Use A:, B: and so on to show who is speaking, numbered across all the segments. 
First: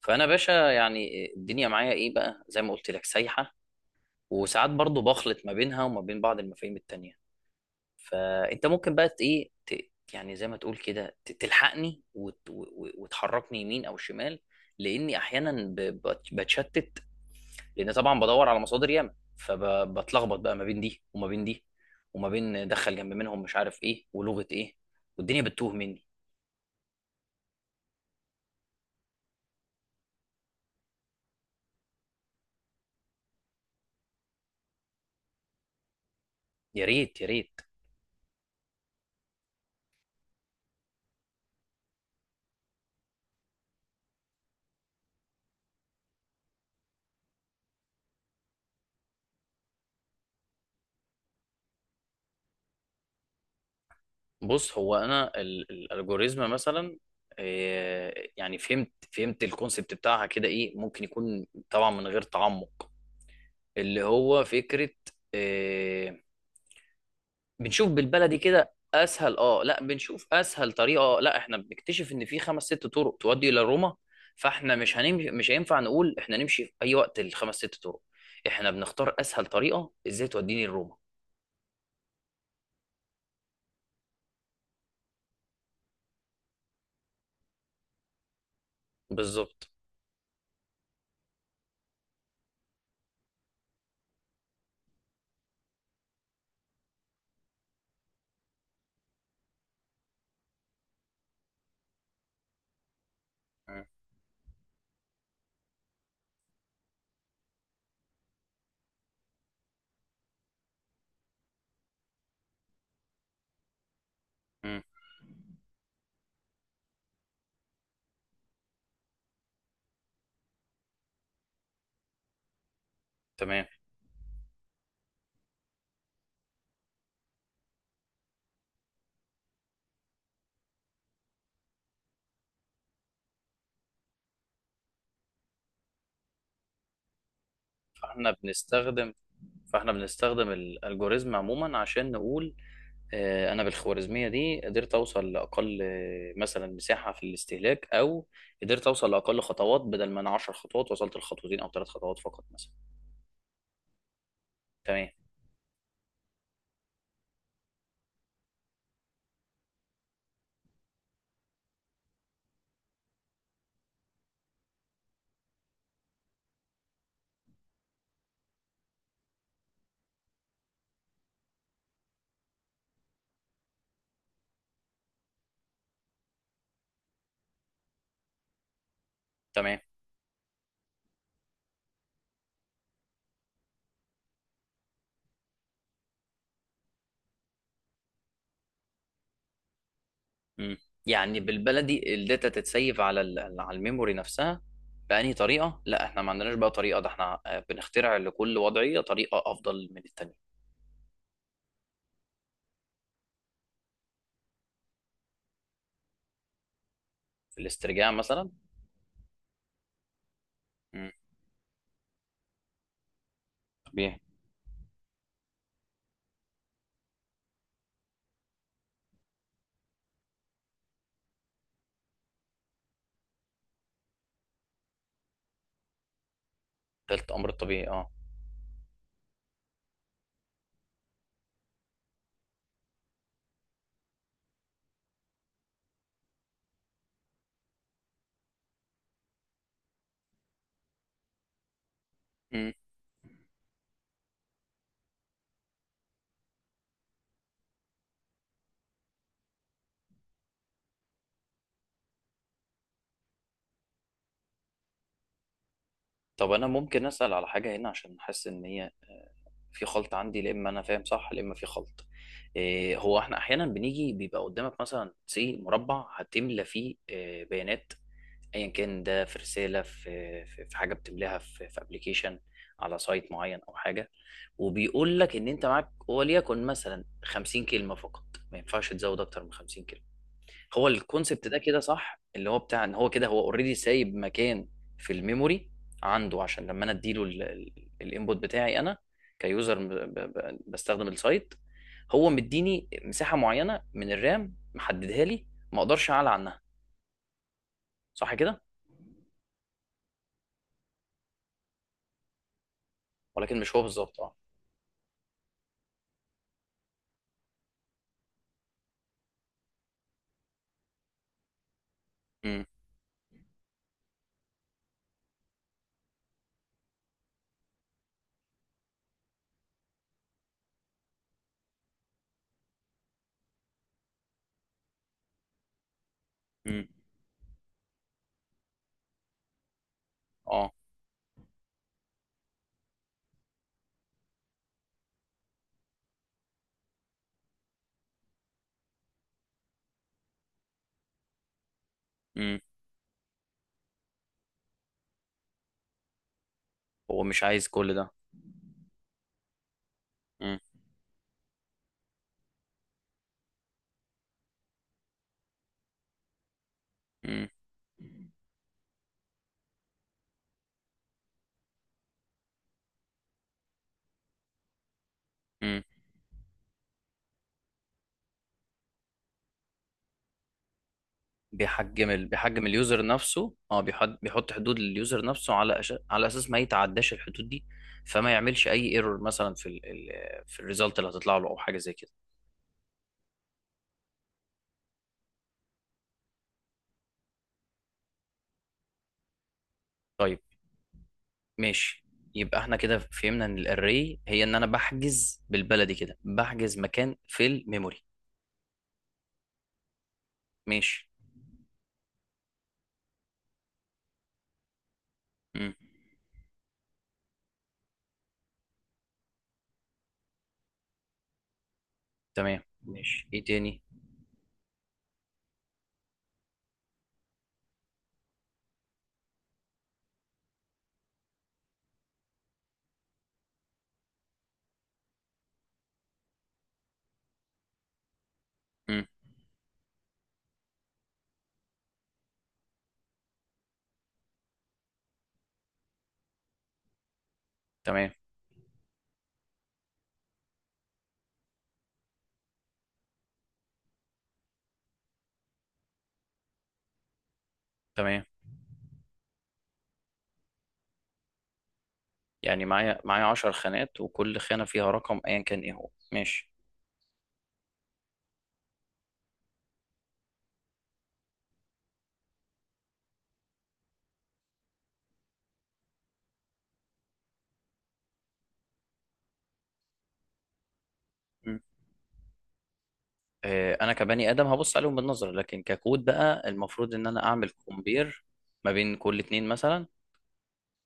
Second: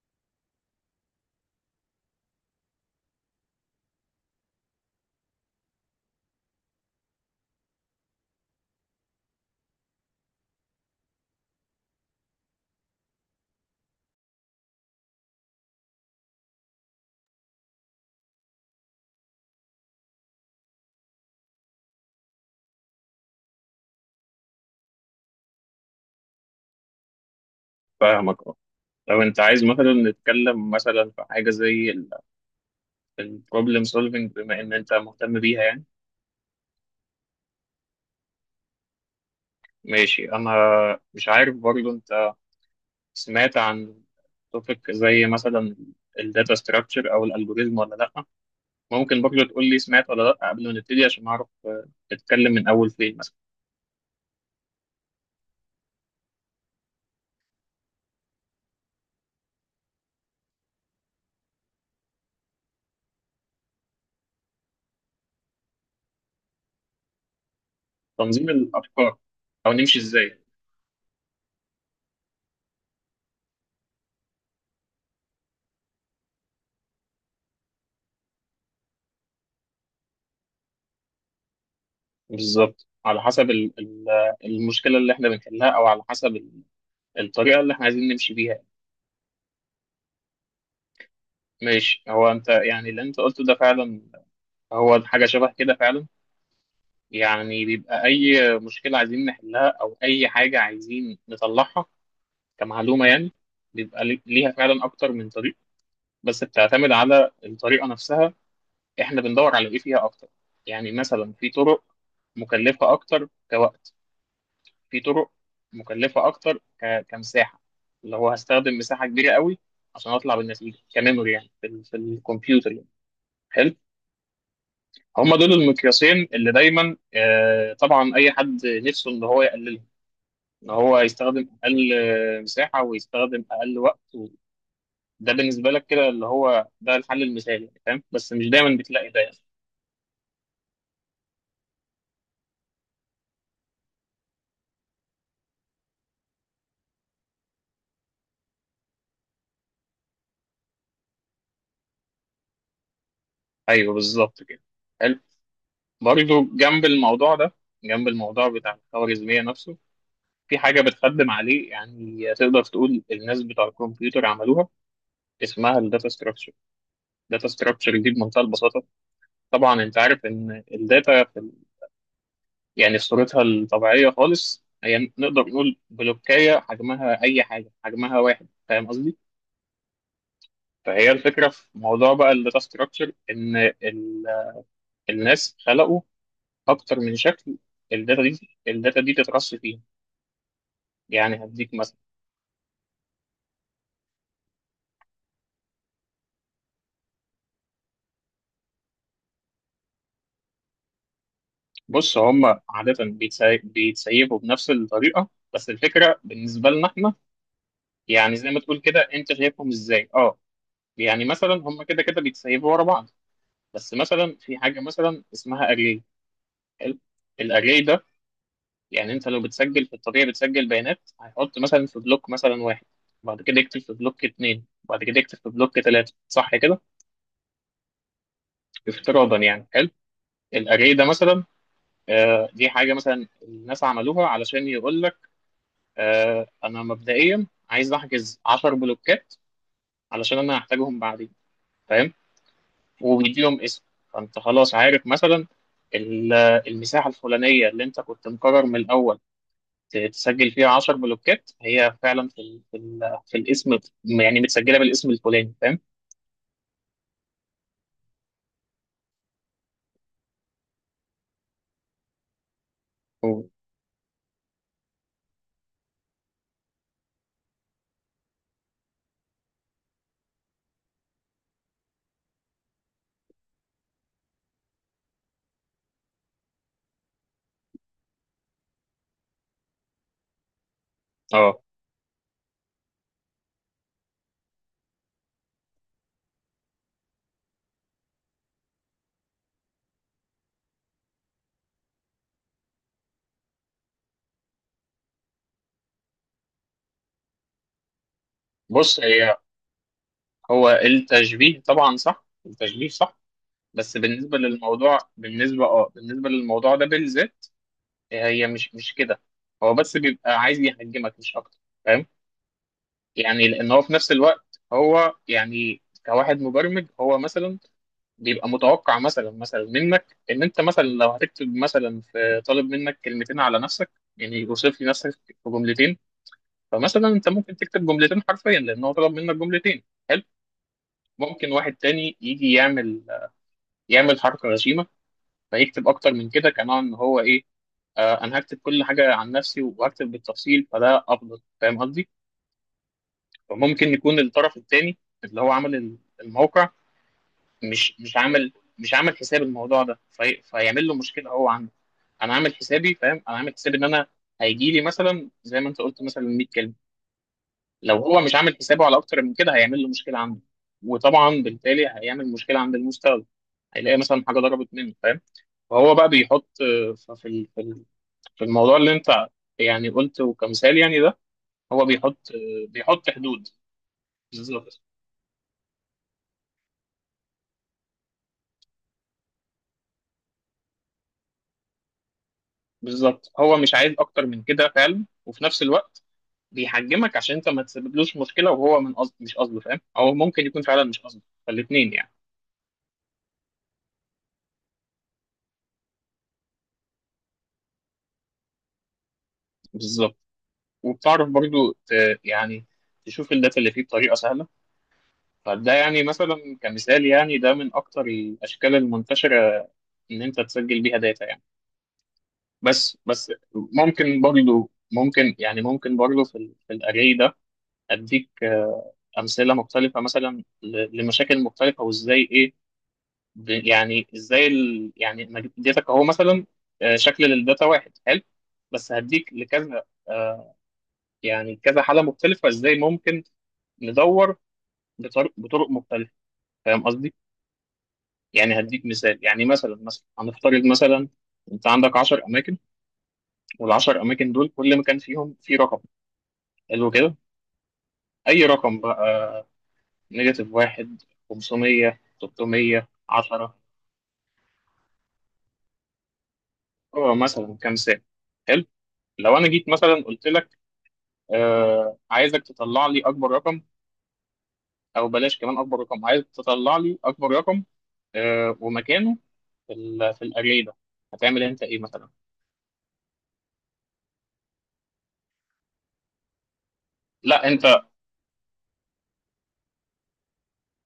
A: فانا باشا، يعني الدنيا معايا ايه بقى زي ما قلت لك سايحه. وساعات برضو بخلط ما بينها وما بين بعض المفاهيم التانية. فانت ممكن بقى يعني زي ما تقول كده تلحقني وتحركني يمين او شمال، لاني احيانا بتشتت. لان طبعا بدور على مصادر ياما، فبتلخبط بقى ما بين دي وما بين دي، وما بين دخل جنب منهم مش عارف ايه ولغه ايه، والدنيا بتتوه مني.
B: فاهمك، اه. لو انت عايز مثلا نتكلم مثلا في حاجه زي البروبلم سولفنج بما ان انت مهتم بيها يعني.
A: يا ريت يا ريت.
B: ماشي. انا مش عارف برضو انت سمعت عن توبيك زي مثلا الداتا ستراكشر او الالجوريزم، ولا لا ممكن برضو تقول لي سمعت ولا لا قبل ما نبتدي عشان اعرف، نتكلم من اول فين مثلا.
A: بص، هو انا الالجوريزم مثلا، يعني فهمت فهمت الكونسبت بتاعها كده، ايه ممكن يكون طبعا من غير تعمق، اللي هو فكرة إيه، بنشوف بالبلدي
B: تنظيم
A: كده
B: الافكار
A: اسهل،
B: او
A: لا
B: نمشي
A: بنشوف
B: ازاي
A: اسهل طريقة. لا احنا بنكتشف ان في خمس ست طرق تؤدي الى روما، فاحنا مش هنمشي، مش هينفع نقول احنا نمشي في اي وقت الخمس ست طرق، احنا بنختار اسهل طريقة ازاي توديني لروما.
B: بالظبط، على حسب المشكله اللي احنا بنحلها، او على حسب الطريقه اللي احنا عايزين نمشي بيها.
A: بالظبط.
B: ماشي. هو انت يعني اللي انت قلته ده فعلا هو حاجة شبه كده فعلا. يعني بيبقى اي مشكلة عايزين نحلها او اي حاجة عايزين نطلعها كمعلومة يعني،
A: مم.
B: بيبقى ليها فعلا اكتر من طريق، بس بتعتمد على الطريقة نفسها. احنا بندور على ايه فيها اكتر. يعني مثلا في طرق مكلفة اكتر كوقت،
A: مم.
B: في طرق مكلفة اكتر كمساحة، اللي هو هستخدم مساحة كبيرة قوي عشان اطلع بالنتيجة كميموري، يعني في في الكمبيوتر يعني.
A: تمام.
B: حلو. هم دول المقياسين اللي دايما، طبعا اي حد نفسه ان هو يقللهم، ان هو يستخدم اقل مساحه ويستخدم اقل وقت. ده بالنسبه لك كده اللي هو ده الحل المثالي يعني، فاهم؟
A: فاحنا
B: بس مش دايما بتلاقي
A: بنستخدم
B: ده يعني.
A: فاحنا بنستخدم الالجوريزم عموما عشان نقول انا بالخوارزميه دي قدرت اوصل لاقل مثلا مساحه في الاستهلاك، او قدرت اوصل لاقل خطوات، بدل ما انا 10 خطوات وصلت لخطوتين او 3 خطوات فقط مثلا.
B: ايوه بالظبط كده.
A: تمام.
B: حلو. برضه جنب الموضوع ده، جنب الموضوع بتاع الخوارزميه نفسه، في حاجه بتخدم عليه يعني، تقدر تقول الناس بتوع الكمبيوتر عملوها، اسمها الداتا ستراكشر. الداتا ستراكشر دي بمنتهى البساطه. طبعا انت عارف ان الداتا يعني في صورتها الطبيعية خالص هي نقدر نقول بلوكية، حجمها أي حاجة، حجمها واحد، فاهم قصدي؟
A: تمام.
B: فهي الفكرة في موضوع بقى الداتا ستراكشر، إن الناس خلقوا أكتر من شكل. الداتا دي، الداتا دي تترص فيها،
A: مم. يعني
B: يعني هديك مثلا.
A: بالبلدي الداتا تتسيف على الميموري نفسها. بأنهي طريقه؟ لا احنا ما عندناش بقى طريقه، ده احنا بنخترع لكل وضعيه طريقه افضل من التانيه.
B: بص، هم عادة بيتسيبوا بنفس الطريقة، بس الفكرة بالنسبة لنا إحنا،
A: في الاسترجاع
B: يعني
A: مثلا.
B: زي ما تقول كده، أنت شايفهم إزاي؟ أه.
A: مم.
B: يعني مثلا هم كده كده بيتسيبوا ورا بعض، بس
A: طبيعي.
B: مثلا في حاجة مثلا اسمها أري. حلو. الاري ده، يعني انت لو بتسجل في الطبيعي بتسجل بيانات، هيحط مثلا في بلوك مثلا واحد، بعد كده يكتب في بلوك اتنين، بعد كده يكتب في بلوك تلاته، صح كده،
A: ده الامر الطبيعي، اه.
B: افتراضا يعني. حلو. الاري ده مثلا، دي حاجه مثلا الناس عملوها علشان يقول لك، انا مبدئيا عايز احجز 10 بلوكات علشان انا هحتاجهم بعدين، فاهم. وبيديهم اسم. فانت خلاص عارف مثلا ال- المساحه الفلانيه اللي انت كنت مقرر من الاول تسجل فيها 10 بلوكات، هي فعلا في الاسم، يعني متسجله بالاسم الفلاني، فاهم.
A: طب انا ممكن اسال على حاجه هنا، عشان حاسس ان هي آه، في خلط عندي، لا اما انا فاهم صح لا اما في خلط. إيه، هو احنا
B: و-
A: احيانا بنيجي بيبقى قدامك مثلا سي مربع هتملى فيه بيانات، ايا كان ده، في رساله، في في في حاجه بتملاها في في ابلكيشن على سايت معين او حاجه، وبيقول لك ان انت معاك وليكن مثلا 50 كلمه فقط، ما ينفعش تزود اكتر من 50. هو الكونسبت ده
B: اه،
A: كده صح؟ اللي هو بتاع ان هو كده هو اوريدي سايب مكان في الميموري عنده، عشان لما انا اديله الانبوت بتاعي انا كيوزر بستخدم السايت، هو مديني مساحه معينه من الرام، محددها لي، ما اقدرش اعلى عنها. صح كده؟
B: بص هي، هو التشبيه طبعا صح، التشبيه صح،
A: ولكن مش هو
B: بس
A: بالظبط، اه.
B: بالنسبه للموضوع، بالنسبه للموضوع ده بالذات هي مش كده. هو بس بيبقى عايز يهاجمك مش اكتر، فاهم.
A: امم.
B: يعني لان هو في نفس الوقت، هو يعني كواحد مبرمج، هو مثلا بيبقى متوقع مثلا منك ان انت مثلا لو هتكتب مثلا، في طالب منك كلمتين على نفسك، يعني يوصف لي نفسك في جملتين.
A: امم.
B: فمثلا انت ممكن تكتب جملتين حرفيا لان هو طلب منك جملتين، حلو.
A: اه.
B: ممكن واحد تاني يجي يعمل، يعمل حركه غشيمه، فيكتب اكتر من كده كنوع ان هو ايه، آه انا هكتب كل حاجه عن نفسي وهكتب بالتفصيل فده افضل، فاهم قصدي.
A: امم.
B: فممكن يكون الطرف التاني اللي هو عمل الموقع
A: هو مش عايز كل
B: مش
A: ده.
B: مش عامل، مش عامل حساب الموضوع ده
A: امم.
B: فيعمل له مشكله هو عنده. انا عامل حسابي، فاهم، انا عامل حسابي ان انا هيجي لي مثلا زي ما انت قلت مثلا 100 كلمه. لو هو مش عامل حسابه على اكتر من كده هيعمل له مشكله عنده، وطبعا بالتالي هيعمل مشكله عند المستخدم، هيلاقي مثلا حاجه ضربت منه، فاهم.
A: امم.
B: فهو بقى بيحط، في الموضوع اللي انت يعني قلته كمثال يعني ده، هو بيحط
A: بيحجم اليوزر
B: بيحط حدود.
A: نفسه، بيحط بيحط حدود
B: بالظبط.
A: لليوزر نفسه، على اساس ما يتعداش الحدود دي، فما يعملش اي ايرور مثلا في الريزلت اللي هتطلع له او حاجه زي كده.
B: بالظبط، هو مش عايز اكتر من كده فعلا، وفي نفس الوقت بيحجمك عشان انت ما تسببلوش مشكله، وهو من قصد مش قصده، فاهم، او
A: طيب.
B: ممكن يكون فعلا مش قصده، فالاثنين
A: ماشي.
B: يعني.
A: يبقى احنا كده فهمنا ان الاري هي ان انا بحجز، بالبلدي كده بحجز مكان في الميموري.
B: بالظبط.
A: ماشي.
B: وبتعرف برضو يعني تشوف الداتا اللي فيه بطريقه سهله.
A: امم.
B: فده يعني مثلا كمثال يعني، ده من اكتر الاشكال المنتشره ان انت تسجل بيها داتا يعني.
A: تمام
B: بس
A: ماشي،
B: بس
A: ايه تاني؟
B: ممكن برضو، ممكن يعني، ممكن برضو في الاري ده اديك امثله مختلفه مثلا، لمشاكل مختلفه، وازاي ايه، يعني ازاي يعني أنا اديتك اهو مثلا شكل للداتا واحد، حلو. بس
A: امم.
B: هديك لكذا، آه، يعني كذا حالة مختلفة، ازاي ممكن ندور بطرق مختلفة، فاهم قصدي؟
A: تمام.
B: يعني هديك مثال يعني، مثلا هنفترض مثلا، انت عندك 10 اماكن، وال10 اماكن دول كل مكان فيهم فيه رقم، حلو كده.
A: تمام.
B: اي رقم بقى، نيجاتيف واحد، 500،
A: يعني
B: 300،
A: معايا 10
B: 10،
A: خانات، وكل خانه فيها رقم ايا كان ايه هو، ماشي.
B: هو مثلا كام سنة، حلو. لو انا جيت مثلا قلت لك، آه عايزك تطلع لي اكبر رقم، او بلاش، كمان اكبر رقم عايزك تطلع لي اكبر رقم آه ومكانه في الاري ده، هتعمل انت ايه مثلا؟
A: انا كبني ادم هبص عليهم بالنظر، لكن ككود بقى المفروض ان انا
B: لا
A: اعمل
B: انت،
A: كومبير ما بين كل اتنين مثلا،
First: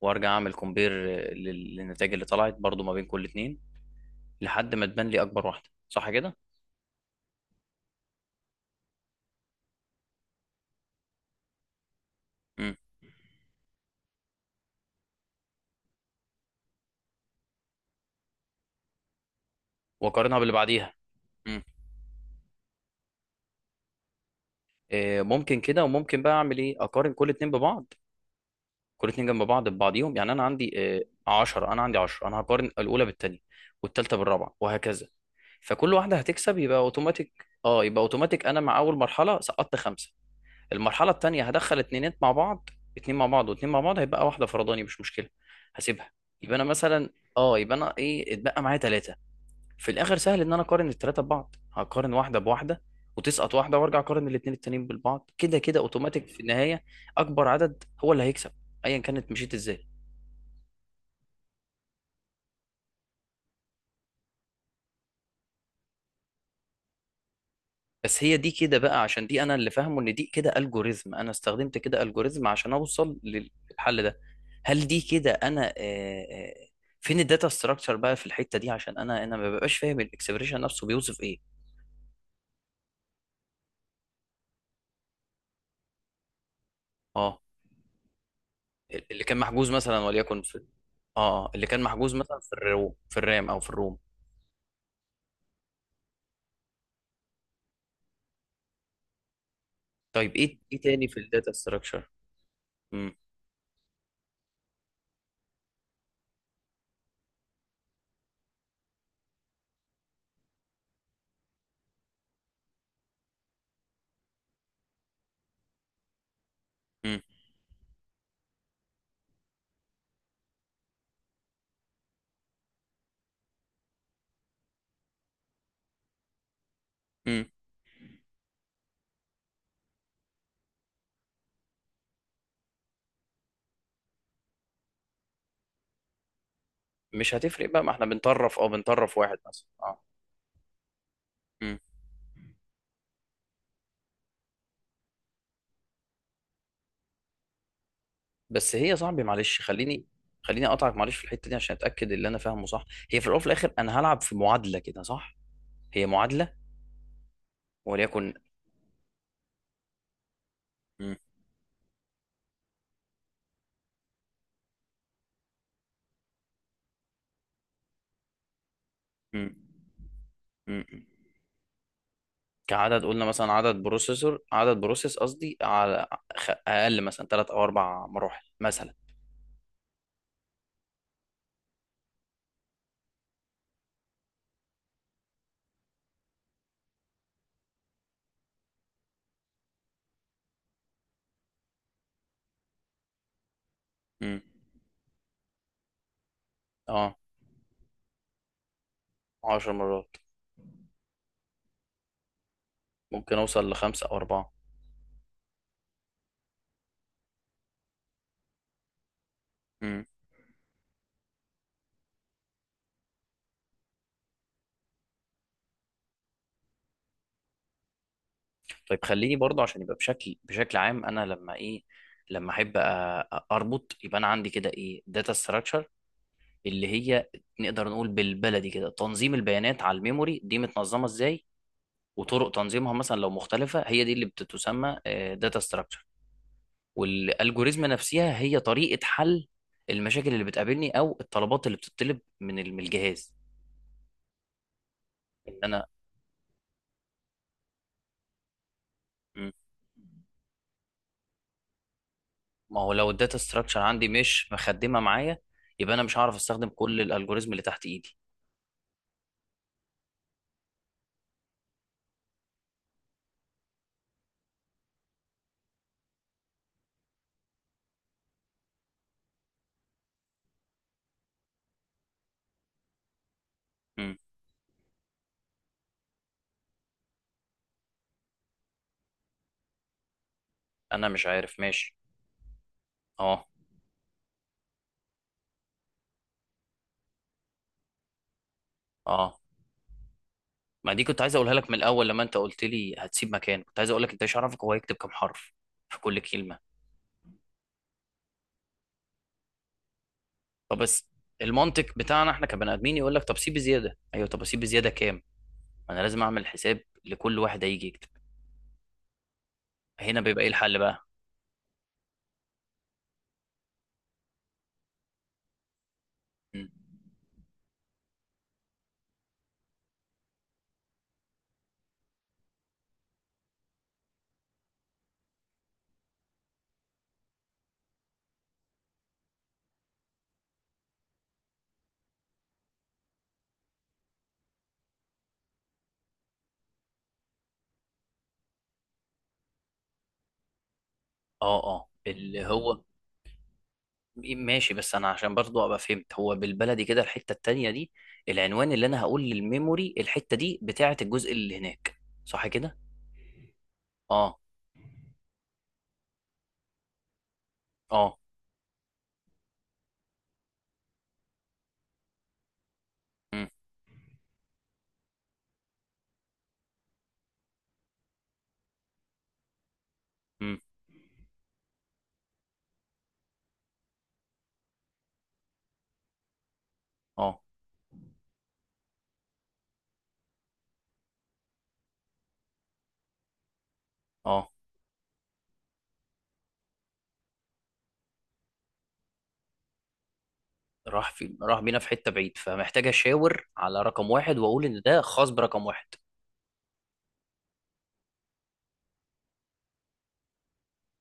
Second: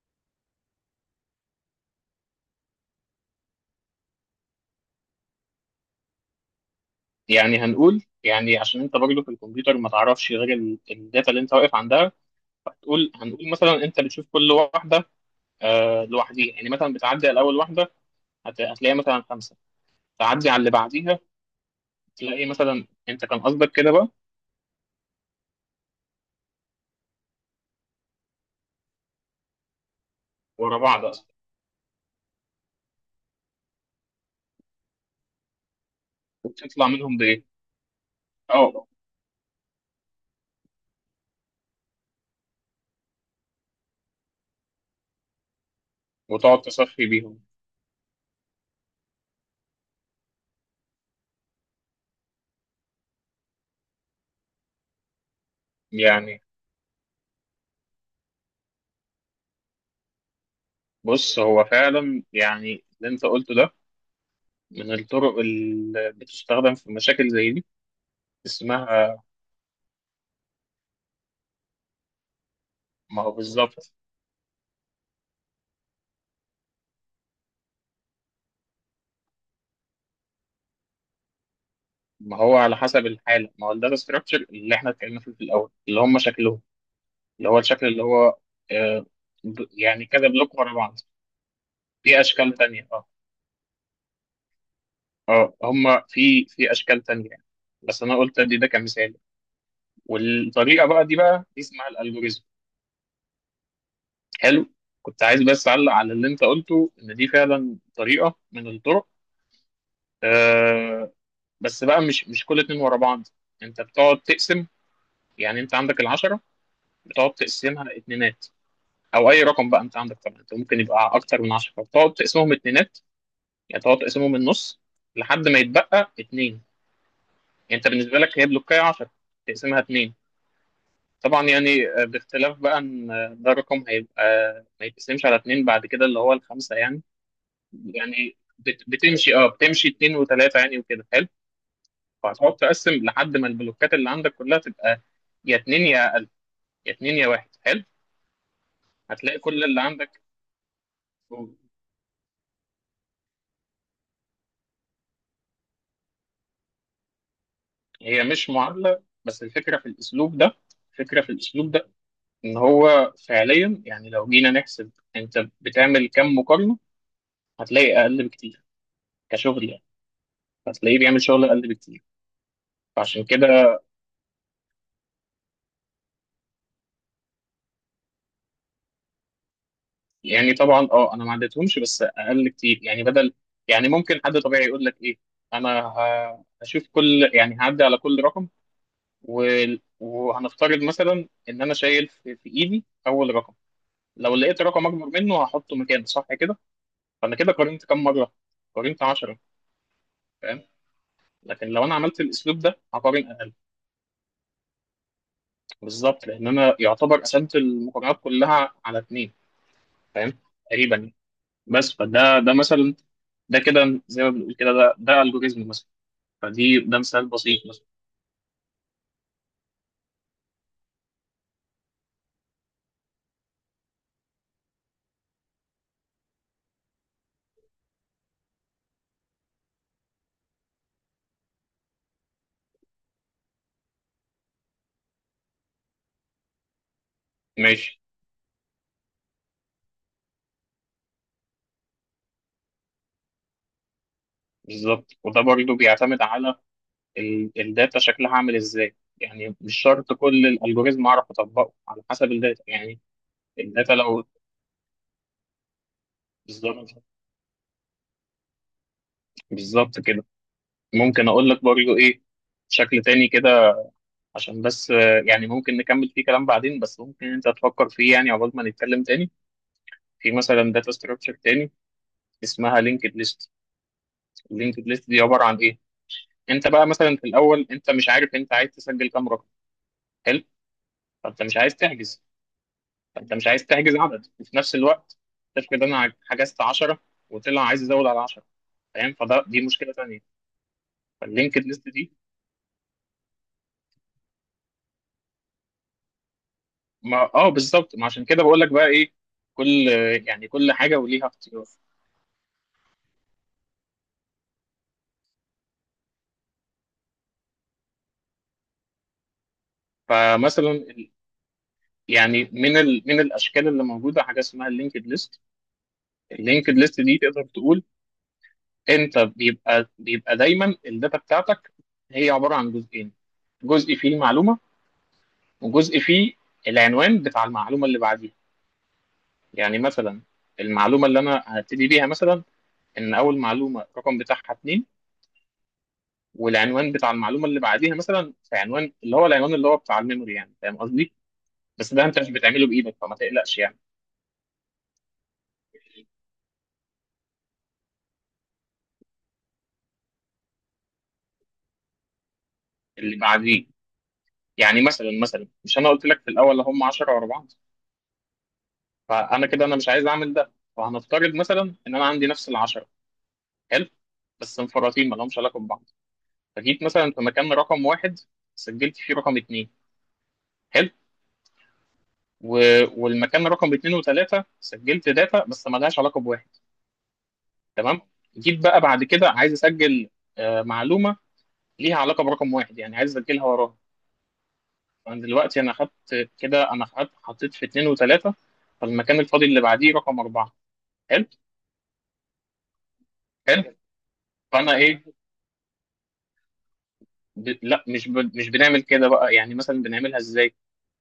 A: وارجع اعمل كومبير للنتائج اللي طلعت برضو ما بين كل اتنين، لحد ما تبان لي اكبر واحده. صح كده؟
B: يعني هنقول يعني عشان انت برضه في الكمبيوتر ما تعرفش غير الداتا اللي انت واقف عندها،
A: امم.
B: هتقول، هنقول مثلا انت بتشوف كل واحده آه لوحديها، يعني مثلا بتعدي على اول واحده هتلاقيها مثلا خمسه،
A: واقارنها
B: تعدي
A: باللي
B: على اللي
A: بعديها.
B: بعديها
A: امم.
B: تلاقي مثلا، انت كان قصدك كده بقى،
A: ممكن كده، وممكن بقى اعمل ايه، اقارن كل اتنين ببعض، كل اتنين جنب بعض ببعضيهم. يعني انا عندي
B: ورا بعض اصلا،
A: 10، انا عندي 10، انا هقارن الاولى بالتانية والتالتة بالرابعه وهكذا، فكل واحده هتكسب يبقى
B: وتطلع منهم
A: اوتوماتيك.
B: بايه،
A: اه، يبقى اوتوماتيك، انا مع
B: اه.
A: اول مرحله سقطت خمسه، المرحله التانيه هدخل اتنينات مع بعض، اتنين مع بعض واتنين مع بعض، هيبقى واحده فرداني مش مشكله، هسيبها. يبقى
B: وتقعد
A: انا
B: تصفي
A: مثلا،
B: بيهم
A: اه، يبقى انا ايه، اتبقى معايا ثلاثه، في الاخر سهل ان انا اقارن الثلاثه ببعض، هقارن واحده بواحده وتسقط واحده، وارجع اقارن الاثنين التانيين بالبعض. كده كده اوتوماتيك في
B: يعني.
A: النهايه اكبر عدد هو اللي هيكسب، ايا كانت مشيت ازاي.
B: بص، هو فعلا يعني اللي انت قلته ده من الطرق اللي بتستخدم في مشاكل زي دي.
A: بس هي دي كده بقى،
B: اسمها،
A: عشان دي انا اللي فاهمه ان دي كده الجوريزم، انا استخدمت كده الجوريزم عشان اوصل
B: ما هو بالظبط،
A: للحل ده. هل دي كده انا فين الداتا ستراكشر بقى في الحته دي؟ عشان انا ما ببقاش فاهم الاكسبريشن نفسه بيوصف ايه.
B: ما هو على حسب الحاله، ما هو الداتا ستراكشر اللي احنا اتكلمنا فيه في الاول اللي هم شكلهم،
A: اه،
B: اللي هو الشكل اللي هو آه،
A: اللي كان محجوز مثلا
B: يعني كذا
A: وليكن
B: بلوك
A: في.
B: ورا بعض،
A: اه، اللي كان محجوز
B: في
A: مثلا في
B: اشكال تانية
A: الروم،
B: اه،
A: في الرام او في الروم.
B: اه هم في اشكال تانية يعني. بس انا قلت ادي ده كمثال،
A: طيب ايه
B: والطريقه بقى
A: تاني
B: دي
A: في
B: بقى
A: الداتا
B: دي اسمها
A: ستراكشر؟
B: الالجوريزم. حلو. كنت عايز بس اعلق على اللي انت قلته، ان دي فعلا طريقه من الطرق، آه بس بقى مش كل اتنين ورا بعض، انت بتقعد تقسم. يعني انت عندك العشرة، بتقعد تقسمها اتنينات، او اي رقم بقى، انت عندك طبعا، انت ممكن يبقى اكتر من عشرة، بتقعد تقسمهم اتنينات، يعني تقعد تقسمهم النص لحد ما يتبقى اتنين. يعني انت بالنسبة لك هي بلوكاية عشرة، تقسمها اتنين. طبعا يعني، باختلاف بقى ان ده رقم هيبقى ما يتقسمش على اتنين بعد كده، اللي هو الخمسة يعني.
A: مش هتفرق بقى، ما احنا
B: يعني
A: بنطرف،
B: بتمشي،
A: واحد
B: اه،
A: مثلا،
B: بتمشي
A: اه.
B: اتنين وتلاتة يعني، وكده حلو.
A: إمم.
B: فهتقعد تقسم لحد ما البلوكات اللي عندك كلها تبقى يا اتنين يا اقل، يا اتنين يا واحد، حلو.
A: بس هي يا صاحبي
B: هتلاقي
A: معلش،
B: كل اللي
A: خليني
B: عندك.
A: خليني اقطعك معلش في الحته دي عشان اتاكد اللي انا فاهمه صح. هي في الاول وفي الاخر انا هلعب في معادله كده، صح؟ هي معادله،
B: هي
A: وليكن.
B: مش معادله، بس الفكره في الاسلوب ده،
A: م-
B: الفكره في الاسلوب ده ان هو فعليا يعني، لو جينا نحسب انت بتعمل كام مقارنه، هتلاقي اقل بكتير
A: م-
B: كشغل يعني،
A: م-
B: هتلاقيه
A: م.
B: بيعمل شغل اقل بكتير.
A: كعدد، قلنا
B: فعشان
A: مثلا
B: كده،
A: عدد بروسيسور، عدد بروسيس قصدي، على اقل مثلا 3 او 4 مراحل مثلا.
B: يعني طبعا اه، انا ما عدتهمش بس اقل كتير يعني، بدل، يعني ممكن حد طبيعي يقول لك ايه، انا هشوف كل، يعني هعدي على كل رقم، وهنفترض مثلا ان انا شايل في ايدي اول رقم، لو
A: م.
B: لقيت رقم اكبر منه هحطه مكانه، صح كده،
A: اه.
B: فانا كده قارنت كام مره، قارنت 10،
A: 10 مرات.
B: فاهم. لكن لو انا عملت الاسلوب ده هقارن
A: ممكن
B: اقل.
A: اوصل لخمسه او اربعه.
B: بالظبط، لان انا يعتبر قسمت المقارنات كلها على اتنين،
A: م.
B: فاهم، تقريبا يعني. بس فده ده مثلا، ده كده زي ما بنقول كده، ده الجوريزم مثلا، فدي ده مثال بسيط مثلا.
A: طيب خليني برضه عشان يبقى بشكل عام، انا لما ايه، لما احب اربط، يبقى انا عندي كده ايه، داتا ستراكشر، اللي هي نقدر نقول بالبلدي كده تنظيم البيانات على الميموري، دي متنظمه ازاي وطرق تنظيمها مثلا لو مختلفه، هي دي اللي بتتسمى داتا ستراكشر. والالجوريزم
B: ماشي.
A: نفسها هي طريقه حل المشاكل اللي بتقابلني او الطلبات اللي بتطلب من الجهاز،
B: بالظبط. وده
A: إن
B: برضه
A: انا.
B: بيعتمد على الداتا شكلها عامل ازاي،
A: مم.
B: يعني مش شرط كل الالجوريزم اعرف اطبقه على حسب الداتا
A: ما هو
B: يعني.
A: لو الداتا ستراكشر
B: الداتا
A: عندي
B: لو،
A: مش مخدمه معايا، يبقى انا مش هعرف استخدم
B: بالظبط،
A: كل الالجوريزم اللي تحت ايدي.
B: بالظبط كده. ممكن اقول لك برضه ايه، بشكل تاني كده عشان بس، يعني ممكن نكمل فيه كلام بعدين، بس ممكن انت تفكر فيه يعني عقبال ما نتكلم تاني. في مثلا داتا ستراكشر تاني اسمها لينكد ليست.
A: مم.
B: اللينكد ليست دي عباره عن ايه؟ انت بقى مثلا في الاول انت مش عارف انت عايز تسجل كام رقم، حلو.
A: انا مش
B: فانت مش
A: عارف،
B: عايز
A: ماشي.
B: تحجز، فانت
A: اه.
B: مش عايز تحجز عدد، وفي نفس الوقت تفرض انا حجزت 10، وطلع عايز يزود على 10، فاهم،
A: اه،
B: فده دي مشكله ثانيه.
A: ما دي كنت عايز اقولها
B: فاللينكد
A: لك من
B: ليست
A: الاول،
B: دي،
A: لما انت قلت لي هتسيب مكان كنت عايز اقول لك انت مش عارفك هو هيكتب كام حرف في كل كلمه.
B: ما اه بالظبط، ما عشان كده بقول لك بقى ايه، كل، يعني كل
A: طب
B: حاجه
A: بس،
B: وليها اختيار.
A: المنطق بتاعنا احنا كبني ادمين يقول لك طب سيب زياده، ايوه طب اسيب زياده كام، ما انا لازم اعمل حساب لكل واحد هيجي يكتب. هنا بيبقى ايه
B: فمثلا
A: الحل بقى؟
B: يعني من من الاشكال اللي موجوده حاجه اسمها اللينكد ليست.
A: مم.
B: اللينكد ليست دي تقدر تقول انت بيبقى دايما الداتا بتاعتك هي عباره عن جزئين، جزء فيه المعلومه، وجزء فيه العنوان بتاع المعلومه اللي بعديها. يعني مثلا المعلومه اللي انا هبتدي بيها مثلا، ان اول معلومه الرقم بتاعها اتنين، والعنوان بتاع المعلومه اللي بعديها مثلا في عنوان، اللي هو العنوان اللي هو بتاع الميموري يعني، فاهم قصدي؟
A: اه. اه
B: بس ده انت مش
A: اللي
B: بتعمله
A: هو.
B: بايدك، فما تقلقش يعني.
A: ماشي، بس انا عشان برضو ابقى فهمت، هو بالبلدي كده الحته التانيه دي، العنوان اللي انا هقول للميموري الحته دي بتاعه الجزء اللي هناك. صح كده؟
B: اللي بعديه،
A: اه.
B: يعني مثلا مش انا قلت لك في الاول هم 10 ورا بعض،
A: اه.
B: فانا كده انا مش عايز اعمل ده، فهنفترض مثلا ان انا عندي نفس ال 10،
A: مم.
B: حلو. بس مفرطين ما لهمش علاقه ببعض. فجيت مثلا في مكان رقم واحد سجلت فيه رقم اتنين،
A: مم.
B: حلو. والمكان رقم اتنين وتلاته سجلت داتا بس ملهاش علاقه بواحد،
A: اه.
B: تمام. جيت بقى بعد كده عايز اسجل معلومه ليها علاقه برقم واحد، يعني عايز اسجلها وراها.
A: اه.
B: فانا دلوقتي، انا خدت كده، انا خدت حطيت في اتنين وتلاته، فالمكان الفاضي اللي بعديه رقم اربعه. حلو.
A: راح بينا في حتة بعيد، فمحتاج اشاور
B: حلو.
A: على رقم واحد واقول
B: فانا
A: ان ده
B: ايه،
A: خاص برقم واحد.
B: ب... لا مش ب... مش بنعمل كده بقى، يعني مثلا بنعملها ازاي.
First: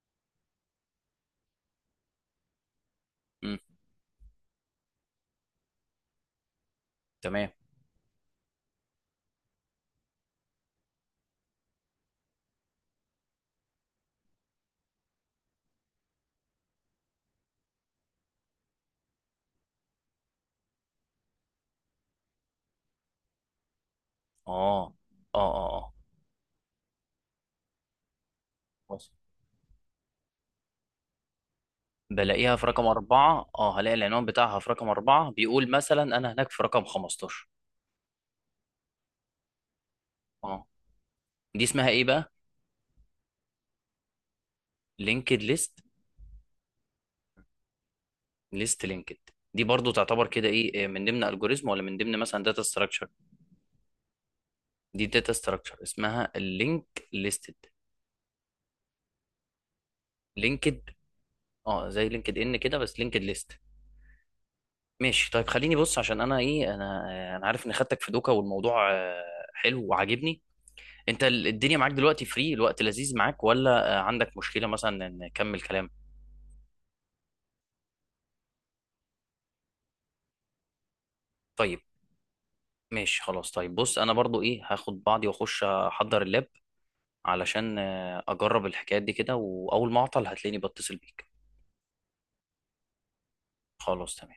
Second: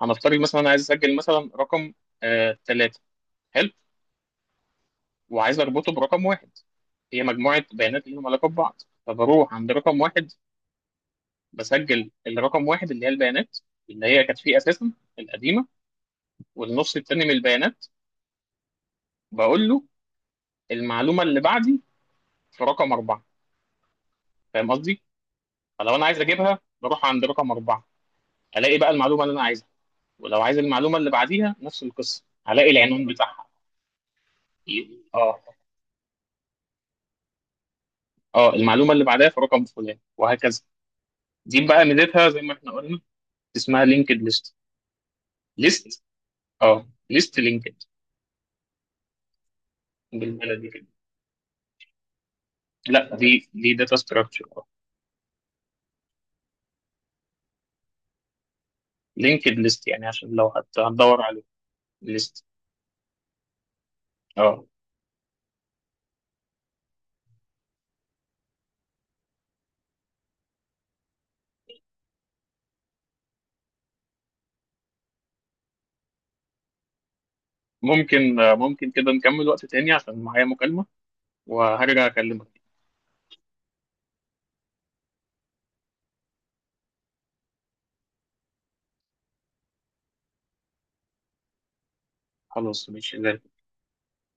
B: هنفترض مثلا انا عايز اسجل مثلا رقم تلاته،
A: امم.
B: حلو. وعايز اربطه برقم واحد، هي
A: تمام.
B: مجموعه بيانات ليهم علاقه ببعض، فبروح عند رقم واحد بسجل الرقم واحد اللي هي البيانات اللي هي كانت فيه اساسا، القديمه، والنص التاني من البيانات بقول له المعلومه اللي بعدي في رقم اربعه، فاهم
A: اه
B: قصدي؟
A: اه اه اه.
B: فلو انا عايز اجيبها بروح عند رقم اربعه، الاقي بقى
A: خلاص.
B: المعلومه اللي انا عايزها. ولو عايز المعلومه اللي بعديها نفس القصه،
A: بلاقيها في
B: هلاقي
A: رقم
B: العنوان بتاعها،
A: أربعة، اه، هلاقي العنوان بتاعها في رقم أربعة
B: اه
A: بيقول مثلا أنا هناك في رقم 15.
B: اه، المعلومه اللي بعدها في رقم فلان وهكذا.
A: اه. دي
B: دي بقى
A: اسمها إيه
B: ميزتها
A: بقى؟
B: زي ما احنا قلنا. اسمها لينكد ليست.
A: لينكد ليست.
B: ليست، اه ليست لينكد.
A: ليست لينكد. دي برضو تعتبر كده
B: بالبلدي
A: إيه،
B: كده،
A: من ضمن ألجوريزم ولا من ضمن مثلا داتا ستراكشر؟
B: لا، دي داتا ستراكشر.
A: دي داتا ستراكشر اسمها اللينك ليستد.
B: لينكد ليست، يعني عشان لو
A: لينكد،
B: هتدور عليه.
A: اه زي لينكد
B: ليست،
A: إن كده بس لينكد ليست.
B: اه.
A: ماشي طيب، خليني بص، عشان انا ايه، انا عارف اني خدتك في دوكا، والموضوع حلو وعاجبني. انت الدنيا معاك دلوقتي فري، الوقت لذيذ معاك، ولا عندك مشكلة مثلا ان نكمل كلام؟
B: ممكن كده نكمل وقت تاني عشان معايا مكالمة،
A: طيب.
B: وهرجع أكلمك.
A: ماشي خلاص، طيب بص انا برضو ايه، هاخد بعضي واخش احضر اللاب، علشان اجرب الحكايات دي كده، واول ما اعطل هتلاقيني بتصل بيك.
B: خلاص ماشي زي
A: خلاص تمام.